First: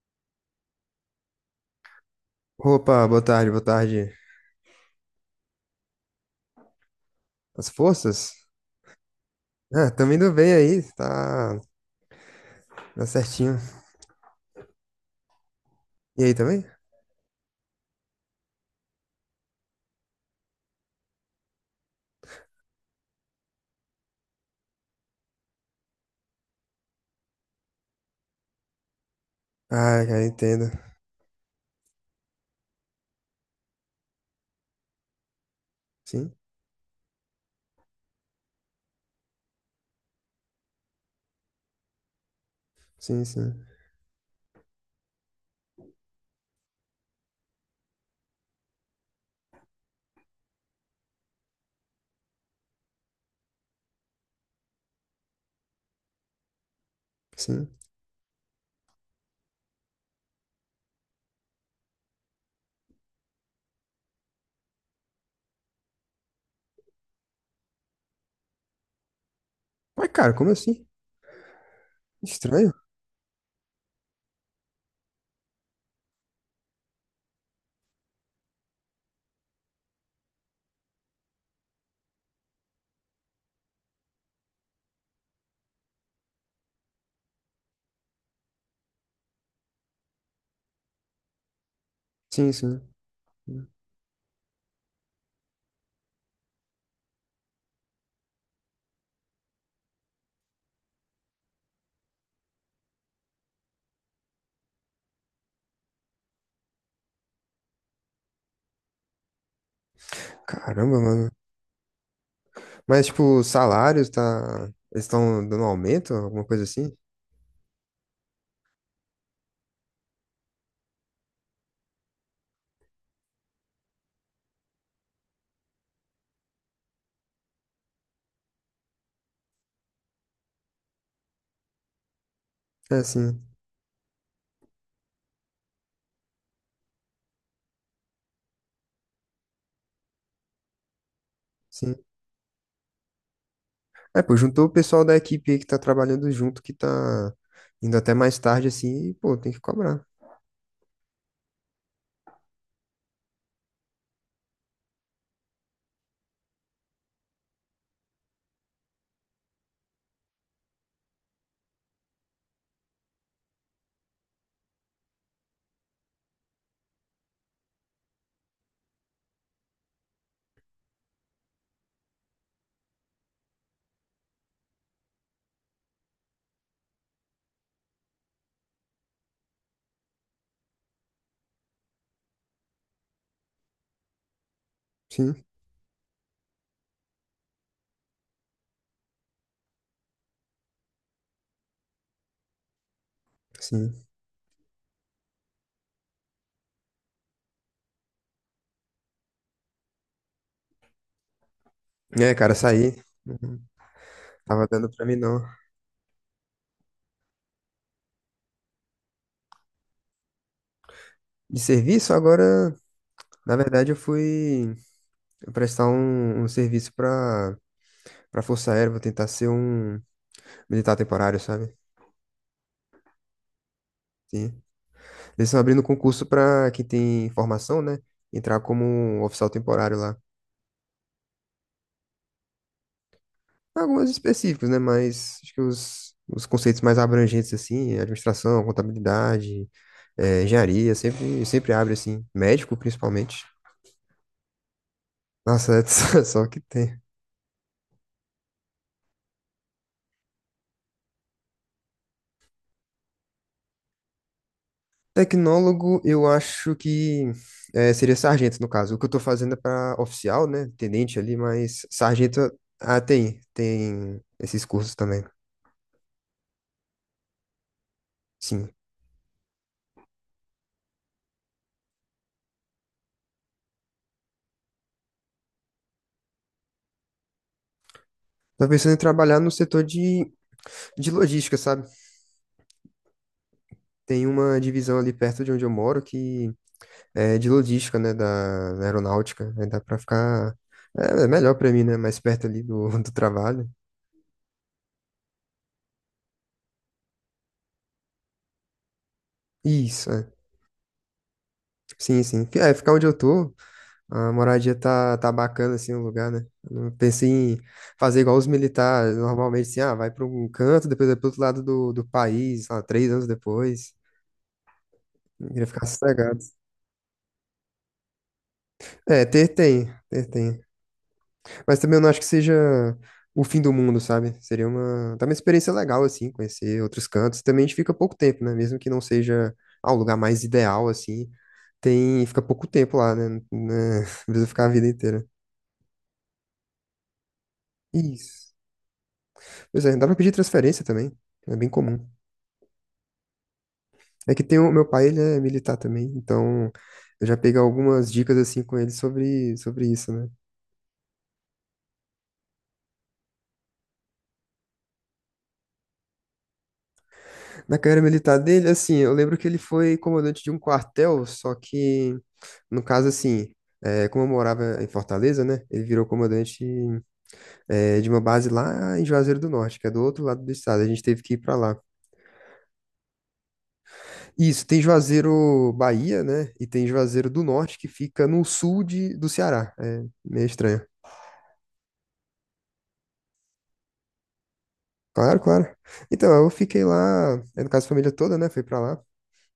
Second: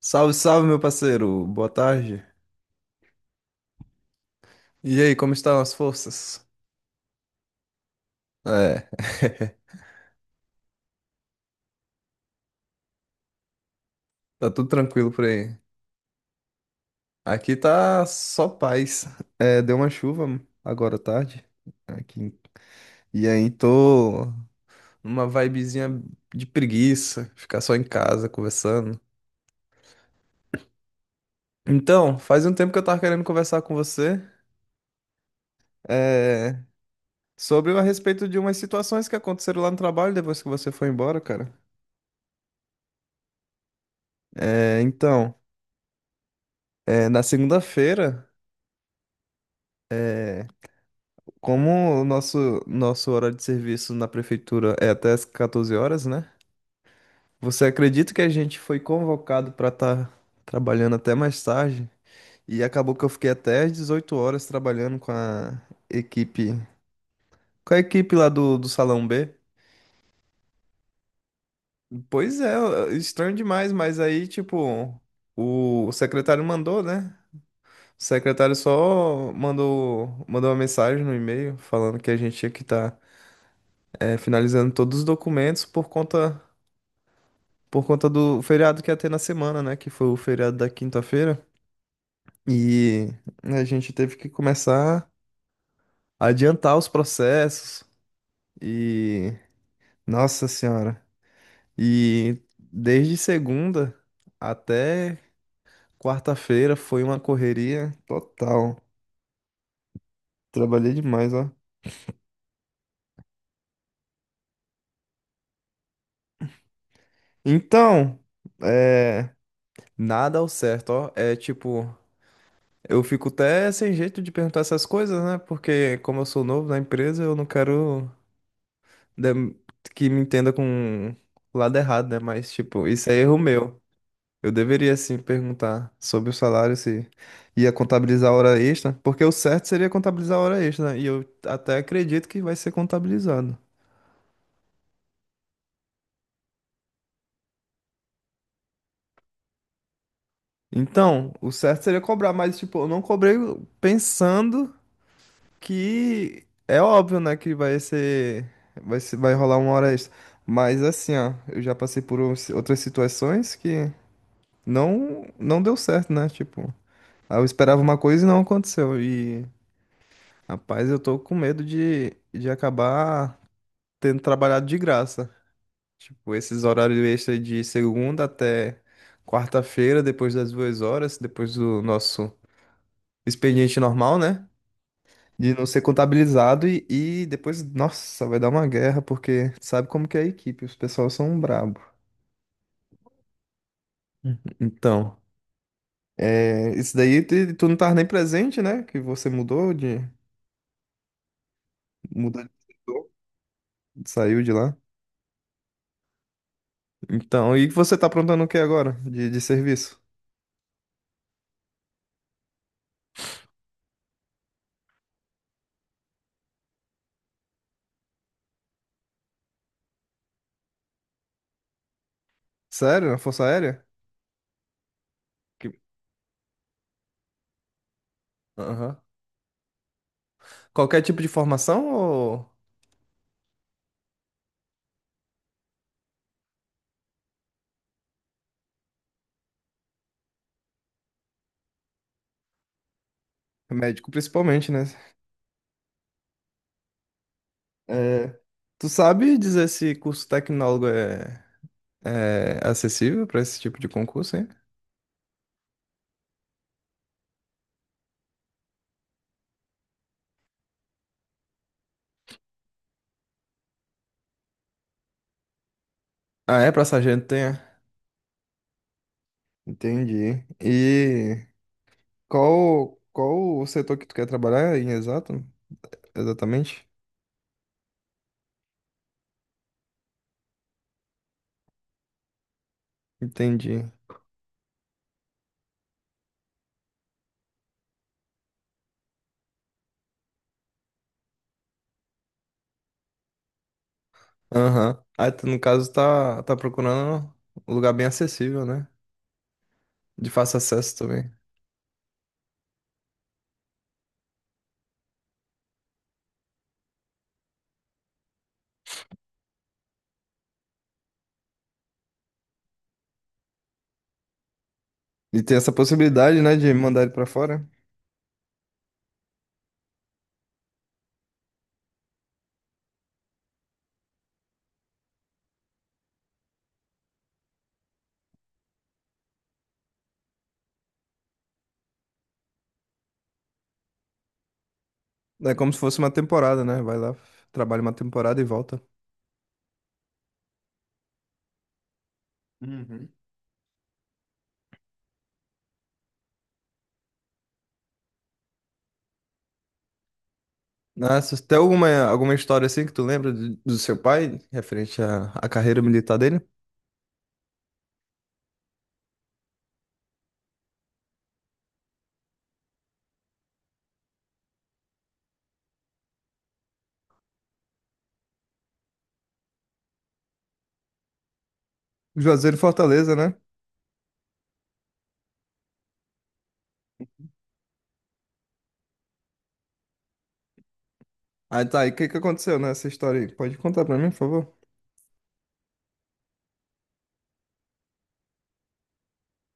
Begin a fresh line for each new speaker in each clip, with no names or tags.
Salve, salve, meu parceiro. Boa tarde.
Opa, boa tarde, boa tarde.
E aí, como estão as forças?
As forças?
É,
Ah, também indo bem aí, tá, tá certinho.
tá tudo tranquilo por aí.
E aí também?
Aqui tá só paz. É, deu uma chuva agora à tarde aqui. E aí tô numa vibezinha de preguiça, ficar só em casa conversando.
Ah, cara, entendo.
Então, faz um tempo que eu tava querendo conversar com você,
Sim,
é, sobre a respeito de umas situações que aconteceram lá no trabalho depois que você foi embora, cara.
sim, sim,
É, então, é, na segunda-feira é, como o nosso horário de serviço na prefeitura é até as 14 horas, né? Você
sim.
acredita que a gente foi convocado para estar trabalhando até mais tarde? E acabou que eu fiquei até às 18 horas trabalhando equipe, com a equipe lá do Salão B.
Mas, cara, como assim?
Pois
Estranho?
é, estranho demais, mas aí, tipo, o secretário mandou, né? O secretário só mandou uma mensagem no e-mail falando que a gente tinha que estar finalizando todos os documentos por conta. Por conta do feriado que ia ter na semana, né? Que foi o feriado da quinta-feira.
Sim, sim.
E a gente teve que começar a adiantar os processos. E. Nossa Senhora! E desde segunda até quarta-feira foi uma correria total. Trabalhei
Caramba, mano.
demais, ó.
Mas, tipo, os salários, tá... Eles estão dando aumento, alguma coisa assim?
Então, é. Nada ao certo, ó. É tipo. Eu fico até sem jeito de perguntar essas coisas, né? Porque como eu sou novo na empresa, eu não quero da- que me entenda com o lado errado, né? Mas, tipo,
É,
isso é erro
sim,
meu. Eu deveria, sim, perguntar sobre o salário, se ia contabilizar a hora extra, porque o certo seria contabilizar a hora extra, né? E eu até
sim.
acredito que vai ser contabilizado.
É, pô, juntou o pessoal da equipe aí que tá trabalhando junto, que tá indo até mais tarde, assim, e, pô, tem que cobrar.
Então, o certo seria cobrar, mas, tipo, eu não cobrei pensando que é óbvio, né, que vai ser, vai rolar uma hora extra. Mas, assim, ó, eu já passei por outras situações que não deu certo, né? Tipo, aí eu esperava uma coisa e não aconteceu. E, rapaz, eu tô com medo de acabar tendo trabalhado de graça. Tipo, esses horários extras de segunda até quarta-feira, depois das duas horas, depois do nosso expediente normal, né?
Sim,
De não ser contabilizado e depois, nossa, vai dar uma guerra, porque sabe como que é a equipe, os pessoal são brabo.
sim.
Então, é, isso daí tu não tava nem presente, né? Que você
É,
mudou de
cara, saí.
setor,
Não
saiu de
tava
lá.
dando pra mim, não.
Então, e você tá aprontando o que agora de serviço?
De serviço, agora, na verdade, eu fui prestar um serviço pra Força Aérea, vou tentar ser um militar temporário, sabe?
Sério? Na Força Aérea?
Sim. Eles estão
Que-
abrindo concurso pra quem tem formação, né? Entrar como
Aham.
um oficial temporário lá.
Qualquer tipo de formação ou
Algumas específicos, né? Mas acho que os conceitos mais abrangentes, assim, administração, contabilidade, engenharia, sempre, sempre abre, assim. Médico, principalmente.
médico principalmente, né?
Nossa, é só que tem.
É, tu sabe dizer se curso tecnólogo é acessível para esse tipo de concurso, hein?
Tecnólogo, eu acho que seria sargento, no caso. O que eu tô fazendo é para oficial, né? Tenente ali, mas sargento, ah, tem esses cursos também,
Ah, é? Para sargento tem? É?
sim.
Entendi. E qual o setor que tu quer trabalhar em exato? Exatamente?
Tô pensando em trabalhar no setor de logística, sabe?
Entendi.
Tem uma divisão ali perto de onde eu moro que é, de logística, né, da, da aeronáutica. Aí dá pra ficar. É, é melhor pra mim, né? Mais perto ali do, do trabalho.
Aham. Aí tu, no caso, tá procurando um lugar bem acessível, né?
Isso,
De
é.
fácil acesso também.
Sim, sim. É, ficar onde eu tô, a moradia tá bacana, assim, o lugar, né? Eu não pensei em fazer igual os militares, normalmente, assim, ah, vai pra um canto, depois vai pro outro lado do, do país, sei lá, 3 anos depois.
E
Eu
tem
queria
essa
ficar sossegado.
possibilidade, né, de mandar ele pra fora.
É, ter tem, ter tem. Mas também eu não acho que seja o fim do mundo, sabe? Seria uma, tá uma experiência legal, assim, conhecer outros cantos. Também a gente fica pouco tempo, né? Mesmo que não seja ah, o lugar mais ideal, assim, tem, fica pouco tempo lá, né? Não é- Precisa ficar a vida inteira.
É como se fosse uma temporada, né? Vai lá, trabalha uma temporada e
Isso.
volta.
Pois é, dá pra pedir transferência também. É bem comum.
Uhum.
É que tem o meu pai, ele é militar também, então eu já peguei algumas dicas assim com ele sobre, sobre isso, né?
Nossa, tem alguma história assim que tu lembra do seu pai, referente à, à carreira militar dele?
Na carreira militar dele, assim, eu lembro que ele foi comandante de um quartel, só que no caso, assim, é, como eu morava em Fortaleza, né? Ele virou comandante, é, de uma base lá em Juazeiro do Norte, que é do outro lado do estado. A gente teve que ir pra lá.
Juazeiro e Fortaleza, né?
Isso, tem Juazeiro, Bahia, né? E tem Juazeiro do Norte, que fica no sul de, do Ceará. É meio estranho.
Aí tá, e o que que aconteceu nessa história aí? Pode contar pra mim, por favor?
Claro, claro. Então, eu fiquei lá, é, no caso, a família toda, né? Foi pra lá.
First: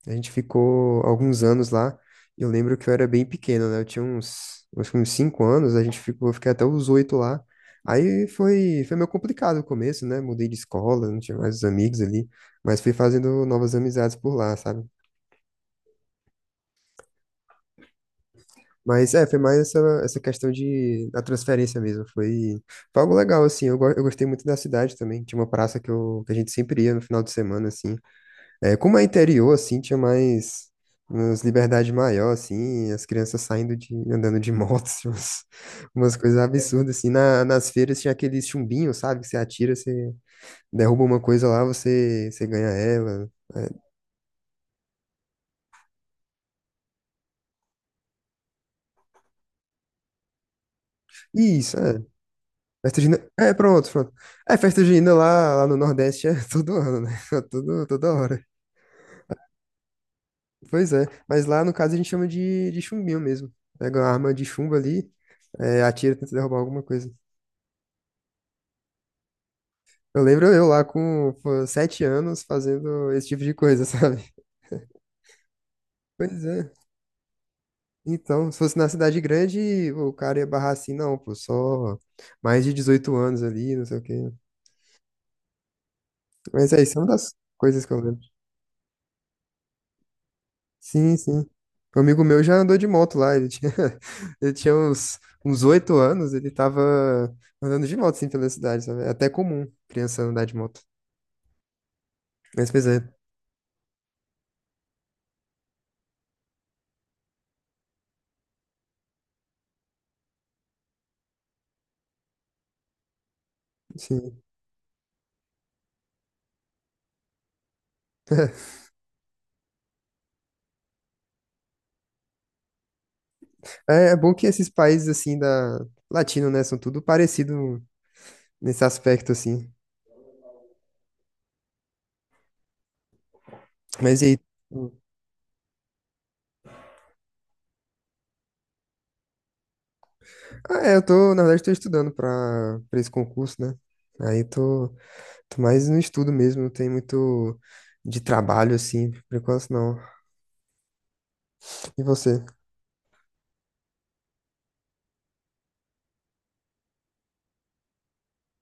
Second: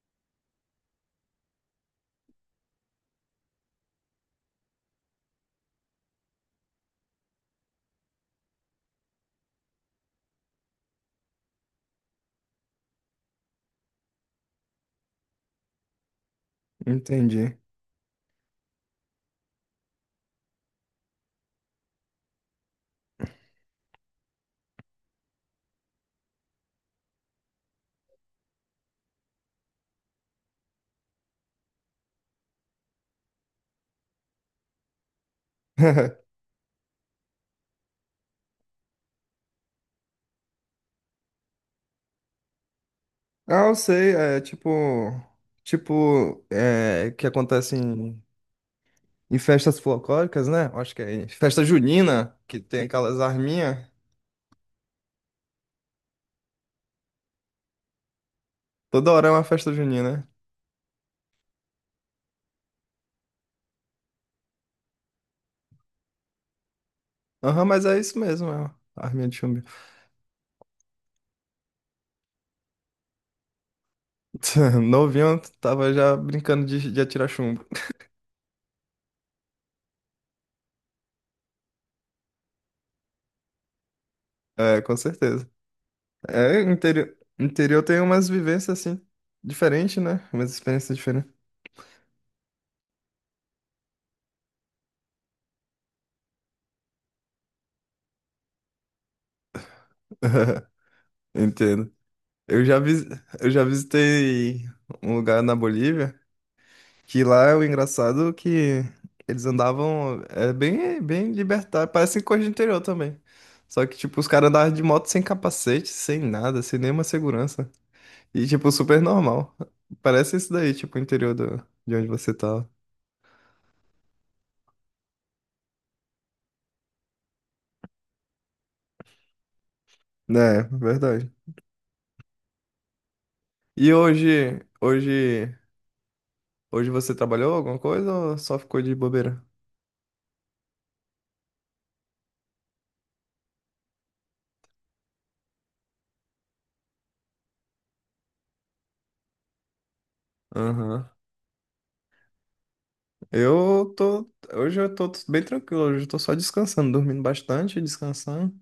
A gente ficou alguns anos lá. Eu lembro que eu era bem pequeno, né? Eu tinha uns, acho que uns 5 anos, a gente ficou, eu fiquei até os 8 lá. Aí foi, foi meio complicado o começo, né? Mudei de escola, não tinha mais os amigos ali, mas fui fazendo novas amizades por lá, sabe?
Entendi.
Mas é, foi mais essa, essa questão de, da transferência mesmo. Foi algo legal, assim. Eu gostei muito da cidade também. Tinha uma praça que, eu, que a gente sempre ia no final de semana, assim. É, como é interior, assim, tinha mais umas liberdade maior, assim, as crianças saindo de, andando de motos, umas, umas coisas absurdas, assim, na, nas feiras tinha aqueles chumbinhos, sabe, que você atira, você derruba uma coisa lá, você ganha ela,
Ah, eu
é.
sei, é tipo. Tipo, é, que acontece em festas folclóricas, né? Acho que é em festa
Isso, é,
junina, que tem
festa
aquelas
junina, é,
arminhas.
pronto, pronto, é, festa junina lá, lá no Nordeste é todo ano, né, É todo, toda hora,
Toda hora é uma festa junina, né?
pois é, mas lá, no caso, a gente chama de chumbinho mesmo, pega uma arma de chumbo ali, é, atira, tenta derrubar alguma coisa.
Aham, mas é isso mesmo, é uma arminha de chumbo.
Eu lembro eu lá com pô, 7 anos fazendo esse tipo de coisa, sabe?
Novinho tava já
Pois
brincando
é.
de atirar chumbo.
Então, se fosse na cidade grande, o cara ia barrar assim, não, pô, só mais de 18 anos ali, não sei o quê.
É, com certeza. É,
Mas é isso, é uma das
interior
coisas que
tem
eu lembro.
umas vivências assim, diferentes, né? Umas experiências
Sim,
diferentes.
sim. Um amigo meu já andou de moto lá, ele tinha uns, uns 8 anos, ele tava andando de moto, assim, pela cidade, sabe? É até comum criança andar de moto.
Entendo. Eu
Mas,
já,
pois é,
vis, eu já visitei um lugar na Bolívia que lá é o engraçado é que eles andavam é bem libertário, parece coisa de interior também. Só que, tipo, os
sim.
caras andavam de moto sem capacete, sem nada, sem nenhuma segurança. E, tipo, super normal. Parece isso daí, tipo, o interior do, de onde você tá.
É, é bom que esses países, assim, da... Latino, né? São tudo parecido nesse aspecto, assim.
É, verdade. E
Mas e aí?
hoje,
tu-
hoje, hoje você trabalhou alguma coisa ou só ficou de bobeira?
Ah, é, eu tô, na verdade, tô estudando pra, pra esse concurso, né? Aí tô mais no estudo mesmo, não tem muito de trabalho, assim, por enquanto não.
Aham.
E você?
Eu tô, hoje eu tô bem tranquilo, hoje eu tô só descansando, dormindo bastante, descansando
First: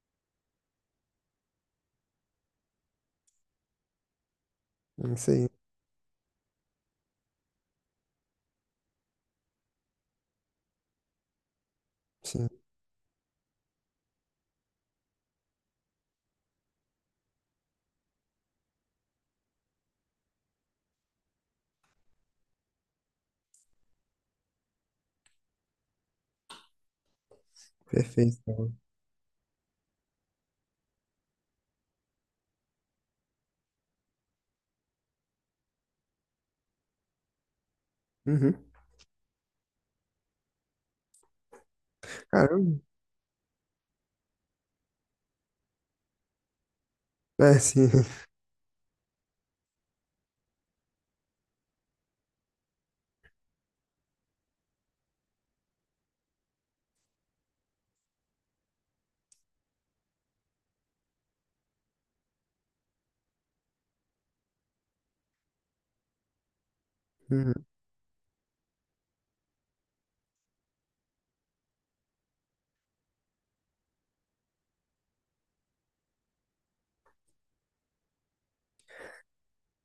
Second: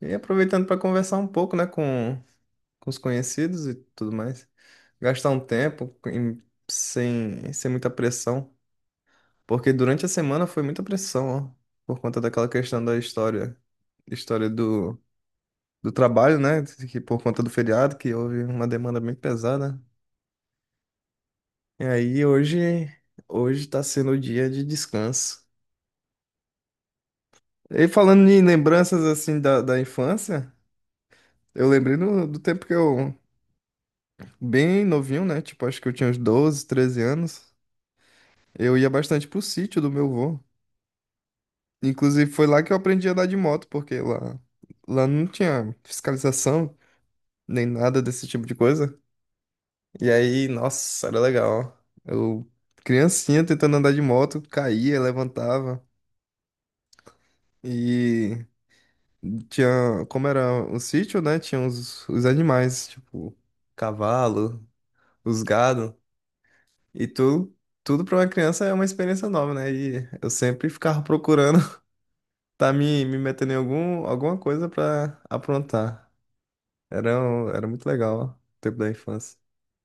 e aproveitando pra conversar um pouco, né, com os conhecidos e tudo mais. Gastar
Isso
um
aí,
tempo em- sem muita pressão. Porque durante a semana foi muita pressão, ó, por conta daquela
sim,
questão da história, história do trabalho, né? Que por conta do feriado, que houve uma demanda bem pesada. E aí hoje tá sendo o dia de descanso. E falando em
perfeito.
lembranças assim da infância, eu lembrei do tempo que eu, bem novinho, né? Tipo, acho que eu tinha uns 12, 13 anos.
Uhum.
Eu ia bastante pro sítio do meu avô. Inclusive foi lá que eu
Caramba.
aprendi a andar de moto, porque lá não tinha fiscalização,
É,
nem
sim.
nada desse tipo de coisa. E aí, nossa, era legal. Eu, criancinha, tentando andar de moto, caía, levantava. E tinha, como era o sítio, né? Tinha os animais, tipo, cavalo, os gado. E tu,
Uhum.
tudo pra uma criança é uma experiência nova, né? E eu sempre ficava procurando tá me metendo em alguma coisa pra aprontar. Era muito legal, ó, o tempo da infância.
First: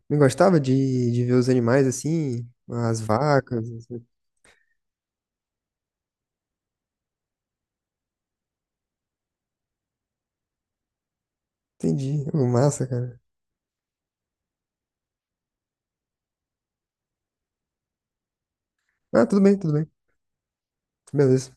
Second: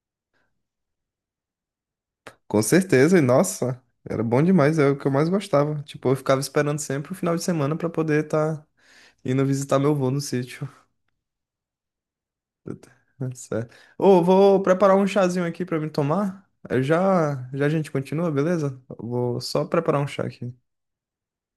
Eu gostava de ver os animais assim,
Com
as
certeza, e
vacas,
nossa,
assim.
era bom demais, é o que eu mais gostava. Tipo, eu ficava esperando sempre o final de semana pra poder estar indo visitar meu avô no sítio.
Entendi. Ô, massa, cara.
Certo. Ô, vou preparar um chazinho aqui pra me tomar. Eu já, já a gente continua, beleza? Eu
Ah,
vou
tudo bem,
só
tudo bem.
preparar um chá aqui.
Beleza.